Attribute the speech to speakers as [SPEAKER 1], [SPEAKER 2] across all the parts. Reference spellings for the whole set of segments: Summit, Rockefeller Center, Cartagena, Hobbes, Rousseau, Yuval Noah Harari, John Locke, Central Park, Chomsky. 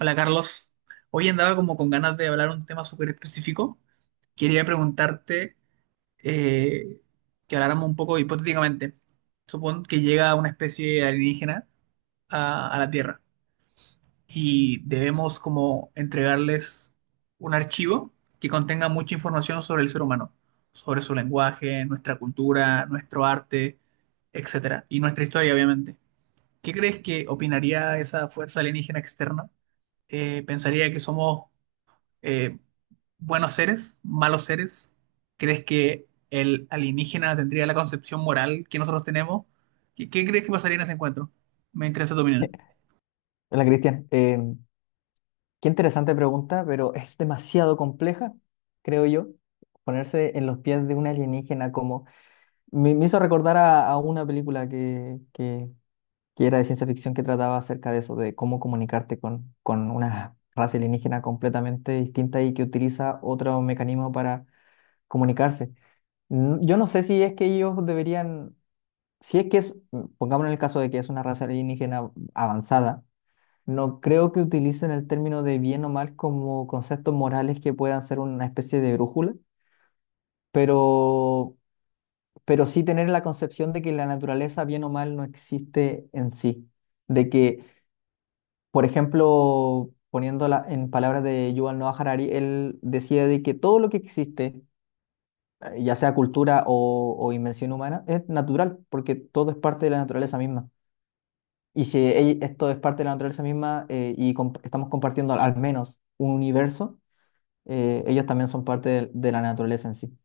[SPEAKER 1] Hola Carlos, hoy andaba como con ganas de hablar un tema súper específico. Quería preguntarte eh, que habláramos un poco hipotéticamente. Supón que llega una especie alienígena a la Tierra y debemos como entregarles un archivo que contenga mucha información sobre el ser humano, sobre su lenguaje, nuestra cultura, nuestro arte, etcétera, y nuestra historia, obviamente. ¿Qué crees que opinaría esa fuerza alienígena externa? ¿ ¿Pensaría que somos eh, buenos seres, malos seres? ¿Crees que el alienígena tendría la concepción moral que nosotros tenemos? ¿Qué crees que pasaría en ese encuentro? Me interesa tu opinión.
[SPEAKER 2] Hola, Cristian. Qué interesante pregunta, pero es demasiado compleja, creo yo, ponerse en los pies de un alienígena como... Me hizo recordar a una película que era de ciencia ficción, que trataba acerca de eso, de cómo comunicarte con una raza alienígena completamente distinta y que utiliza otro mecanismo para comunicarse. Yo no sé si es que ellos deberían, si es que es, pongamos en el caso de que es una raza alienígena avanzada. No creo que utilicen el término de bien o mal como conceptos morales que puedan ser una especie de brújula, pero, pero sí tener la concepción de que la naturaleza, bien o mal, no existe en sí. De que, por ejemplo, poniéndola en palabras de Yuval Noah Harari, él decía de que todo lo que existe, ya sea cultura o invención humana, es natural, porque todo es parte de la naturaleza misma. Y si esto es parte de la naturaleza misma, y estamos compartiendo al al menos un universo, ellos también son parte de la naturaleza en sí.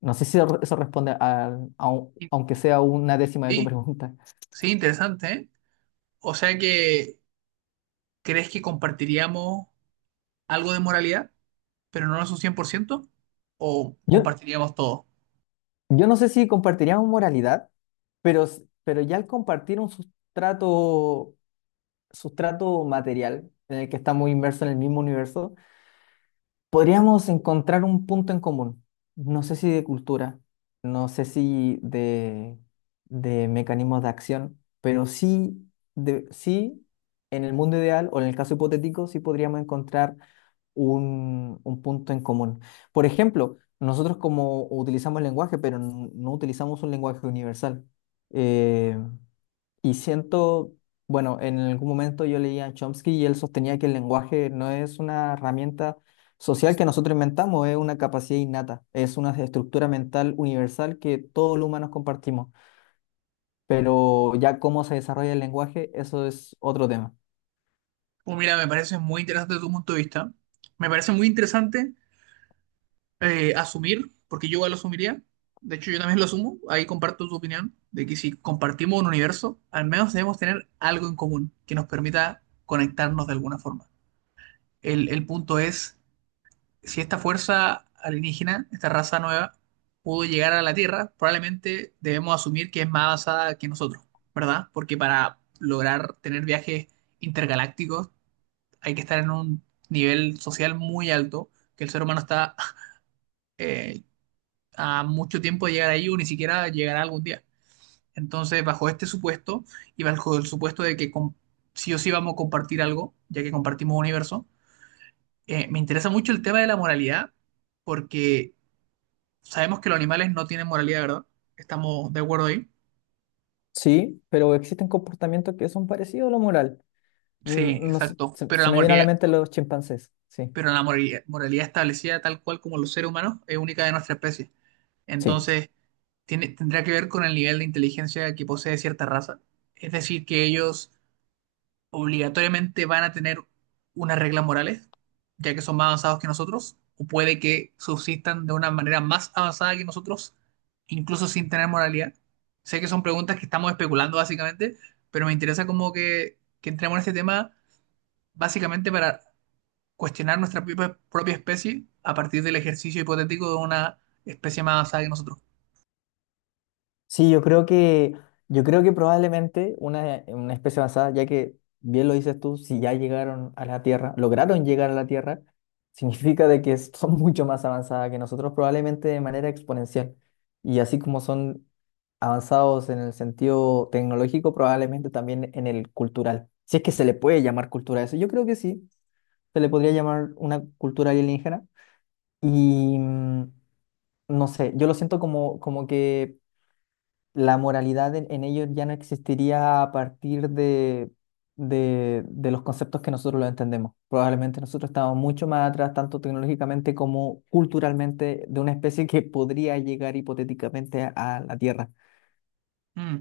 [SPEAKER 2] No sé si eso responde a
[SPEAKER 1] Y-
[SPEAKER 2] aunque sea una décima de tu
[SPEAKER 1] Sí,
[SPEAKER 2] pregunta.
[SPEAKER 1] sí, interesante, ¿eh? O sea que, ¿crees que compartiríamos algo de moralidad, pero no es un 100%, o
[SPEAKER 2] Yo,
[SPEAKER 1] compartiríamos todo?
[SPEAKER 2] yo no sé si compartiríamos moralidad, pero, pero ya al compartir un sustrato, sustrato material en el que estamos inmersos en el mismo universo, podríamos encontrar un punto en común. No sé si de cultura, no sé si de, de mecanismos de acción, pero sí, de, sí, en el mundo ideal o en el caso hipotético, sí podríamos encontrar un punto en común. Por ejemplo, nosotros como utilizamos el lenguaje, pero no utilizamos un lenguaje universal. eh, y siento, bueno, en algún momento yo leía a Chomsky y él sostenía que el lenguaje no es una herramienta social que nosotros inventamos, es una capacidad innata, es una estructura mental universal que todos los humanos compartimos. Pero ya cómo se desarrolla el lenguaje, eso es otro tema.
[SPEAKER 1] Pues mira, me parece muy interesante tu punto de vista. Me parece muy interesante asumir, porque yo igual lo asumiría. De hecho, yo también lo asumo. Ahí comparto tu opinión de que si compartimos un universo, al menos debemos tener algo en común que nos permita conectarnos de alguna forma. El punto es, si esta fuerza alienígena, esta raza nueva, pudo llegar a la Tierra, probablemente debemos asumir que es más avanzada que nosotros, ¿verdad? Porque para lograr tener viajes intergalácticos hay que estar en un nivel social muy alto que el ser humano está eh, a mucho tiempo de llegar ahí o ni siquiera llegará algún día. Entonces, bajo este supuesto y bajo el supuesto de que sí o sí vamos a compartir algo, ya que compartimos universo, me interesa mucho el tema de la moralidad porque sabemos que los animales no tienen moralidad, ¿verdad? Estamos de acuerdo ahí.
[SPEAKER 2] Sí, pero existen comportamientos que son parecidos a lo moral.
[SPEAKER 1] Sí,
[SPEAKER 2] Mm, no sé,
[SPEAKER 1] exacto.
[SPEAKER 2] se, se me viene a la mente los chimpancés, sí.
[SPEAKER 1] Pero la moralidad, moralidad establecida tal cual como los seres humanos es única de nuestra especie.
[SPEAKER 2] Sí.
[SPEAKER 1] Entonces, tendrá que ver con el nivel de inteligencia que posee cierta raza. Es decir, que ellos obligatoriamente van a tener unas reglas morales, ya que son más avanzados que nosotros, o puede que subsistan de una manera más avanzada que nosotros, incluso sin tener moralidad. Sé que son preguntas que estamos especulando básicamente, pero me interesa como que entremos en este tema básicamente para cuestionar nuestra propia especie a partir del ejercicio hipotético de una especie más avanzada que nosotros.
[SPEAKER 2] Sí, yo creo que probablemente una especie avanzada, ya que bien lo dices tú, si ya llegaron a la Tierra, lograron llegar a la Tierra, significa de que son mucho más avanzadas que nosotros, probablemente de manera exponencial. Y así como son avanzados en el sentido tecnológico, probablemente también en el cultural. Si es que se le puede llamar cultura a eso, yo creo que sí, se le podría llamar una cultura alienígena. Y mm, no sé, yo lo siento como, como que la moralidad en ellos ya no existiría a partir de los conceptos que nosotros lo entendemos. Probablemente nosotros estamos mucho más atrás, tanto tecnológicamente como culturalmente, de una especie que podría llegar hipotéticamente a la Tierra.
[SPEAKER 1] Mm.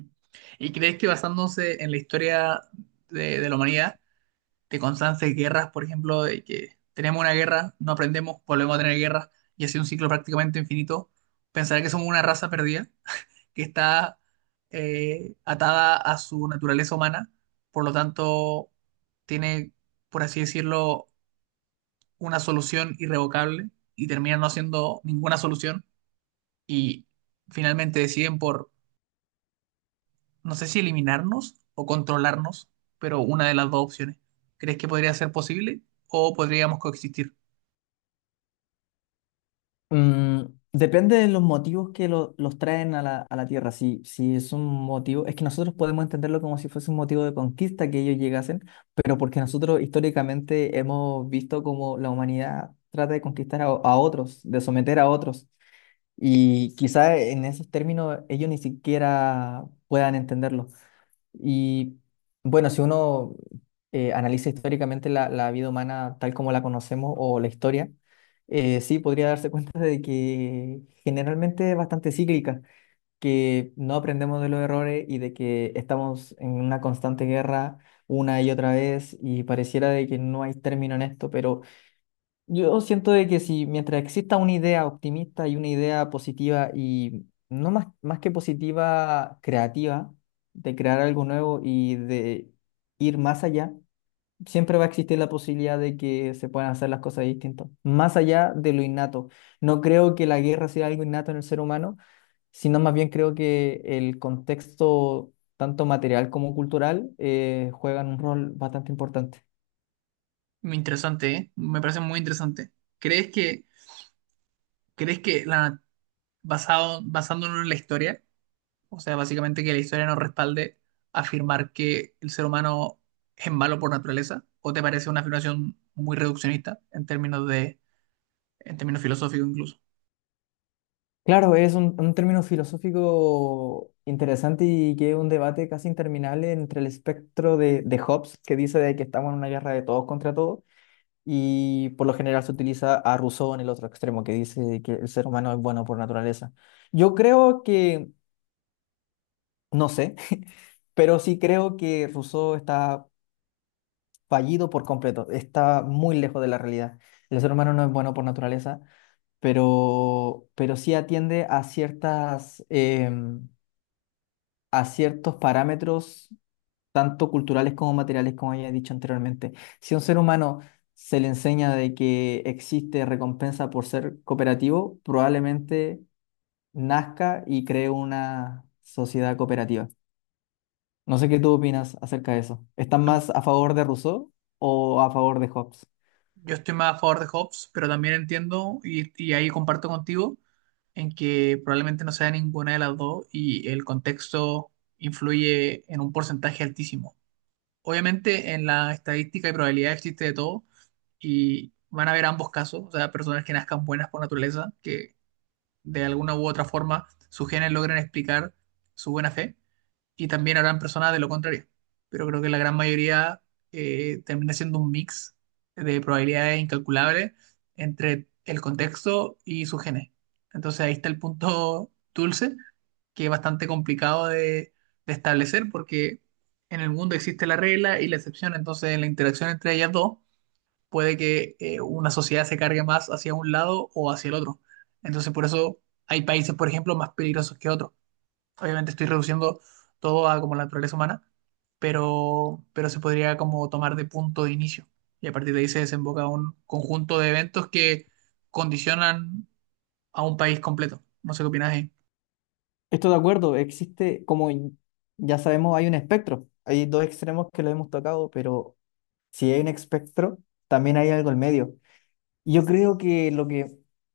[SPEAKER 1] ¿Y crees que basándose en la historia de la humanidad, de constantes guerras, por ejemplo, de que tenemos una guerra, no aprendemos, volvemos a tener guerras y así un ciclo prácticamente infinito, pensar que somos una raza perdida que está atada a su naturaleza humana, por lo tanto tiene, por así decirlo, una solución irrevocable y termina no siendo ninguna solución y finalmente deciden por, no sé si eliminarnos o controlarnos, pero una de las dos opciones? ¿Crees que podría ser posible o podríamos coexistir?
[SPEAKER 2] Mm, depende de los motivos que los traen a la Tierra. Si, si es un motivo, es que nosotros podemos entenderlo como si fuese un motivo de conquista que ellos llegasen, pero porque nosotros históricamente hemos visto cómo la humanidad trata de conquistar a otros, de someter a otros. Y quizá en esos términos ellos ni siquiera puedan entenderlo. Y bueno, si uno analiza históricamente la, la vida humana tal como la conocemos o la historia, sí podría darse cuenta de que generalmente es bastante cíclica, que no aprendemos de los errores y de que estamos en una constante guerra una y otra vez y pareciera de que no hay término en esto, pero yo siento de que si mientras exista una idea optimista y una idea positiva y no más, más que positiva, creativa, de crear algo nuevo y de ir más allá, siempre va a existir la posibilidad de que se puedan hacer las cosas distintas, más allá de lo innato. No creo que la guerra sea algo innato en el ser humano, sino más bien creo que el contexto, tanto material como cultural, juegan un rol bastante importante.
[SPEAKER 1] Muy interesante, ¿eh? Me parece muy interesante. ¿Crees que, crees que la, basándonos en la historia, o sea, básicamente que la historia nos respalde afirmar que el ser humano es malo por naturaleza? ¿O te parece una afirmación muy reduccionista en términos de, en términos filosóficos incluso?
[SPEAKER 2] Claro, es un término filosófico interesante y que es un debate casi interminable entre el espectro de Hobbes, que dice de que estamos en una guerra de todos contra todos, y por lo general se utiliza a Rousseau en el otro extremo, que dice que el ser humano es bueno por naturaleza. Yo creo que, no sé, pero sí creo que Rousseau está fallido por completo, está muy lejos de la realidad. El ser humano no es bueno por naturaleza, pero sí atiende a ciertas... a ciertos parámetros, tanto culturales como materiales, como ya he dicho anteriormente. Si a un ser humano se le enseña de que existe recompensa por ser cooperativo, probablemente nazca y cree una sociedad cooperativa. No sé qué tú opinas acerca de eso. ¿Estás más a favor de Rousseau o a favor de Hobbes?
[SPEAKER 1] Yo estoy más a favor de Hobbes, pero también entiendo y ahí comparto contigo en que probablemente no sea ninguna de las dos y el contexto influye en un porcentaje altísimo. Obviamente en la estadística y probabilidad existe de todo y van a haber ambos casos, o sea, personas que nazcan buenas por naturaleza, que de alguna u otra forma sus genes logran explicar su buena fe y también habrán personas de lo contrario. Pero creo que la gran mayoría termina siendo un mix de probabilidades incalculables entre el contexto y su genes. Entonces ahí está el punto dulce, que es bastante complicado de establecer porque en el mundo existe la regla y la excepción. Entonces en la interacción entre ellas dos puede que una sociedad se cargue más hacia un lado o hacia el otro. Entonces por eso hay países, por ejemplo, más peligrosos que otros. Obviamente estoy reduciendo todo a como la naturaleza humana, pero se podría como tomar de punto de inicio. Y a partir de ahí se desemboca un conjunto de eventos que condicionan a un país completo. No sé qué opinas ahí.
[SPEAKER 2] Estoy de acuerdo, existe, como ya sabemos, hay un espectro. Hay dos extremos que lo hemos tocado, pero si hay un espectro, también hay algo en medio. Yo creo que lo que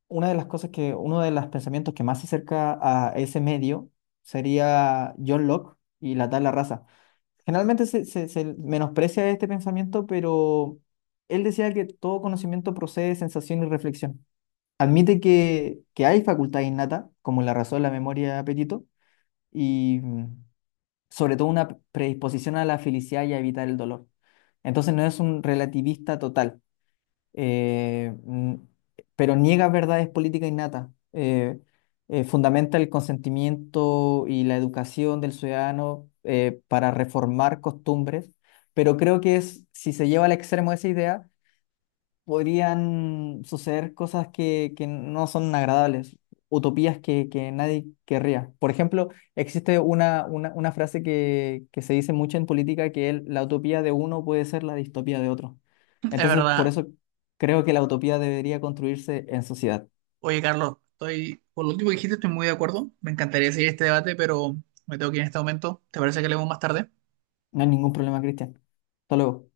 [SPEAKER 2] una de las cosas que uno de los pensamientos que más se acerca a ese medio sería John Locke y la tabla raza. Generalmente se menosprecia este pensamiento, pero él decía que todo conocimiento procede de sensación y reflexión. Admite que hay facultad innata, como la razón, la memoria y el apetito, y mm, sobre todo una predisposición a la felicidad y a evitar el dolor. Entonces no es un relativista total, eh, mm, pero niega verdades políticas innatas. Fundamenta el consentimiento y la educación del ciudadano para reformar costumbres, pero creo que es, si se lleva al extremo esa idea, podrían suceder cosas que no son agradables, utopías que nadie querría. Por ejemplo, existe una frase que se dice mucho en política, que la utopía de uno puede ser la distopía de otro.
[SPEAKER 1] Es
[SPEAKER 2] Entonces, por
[SPEAKER 1] verdad.
[SPEAKER 2] eso creo que la utopía debería construirse en sociedad.
[SPEAKER 1] Oye, Carlos, estoy, por lo último que dijiste, estoy muy de acuerdo. Me encantaría seguir este debate, pero me tengo que ir en este momento. ¿Te parece que leemos más tarde?
[SPEAKER 2] No hay ningún problema, Cristian. Hasta luego.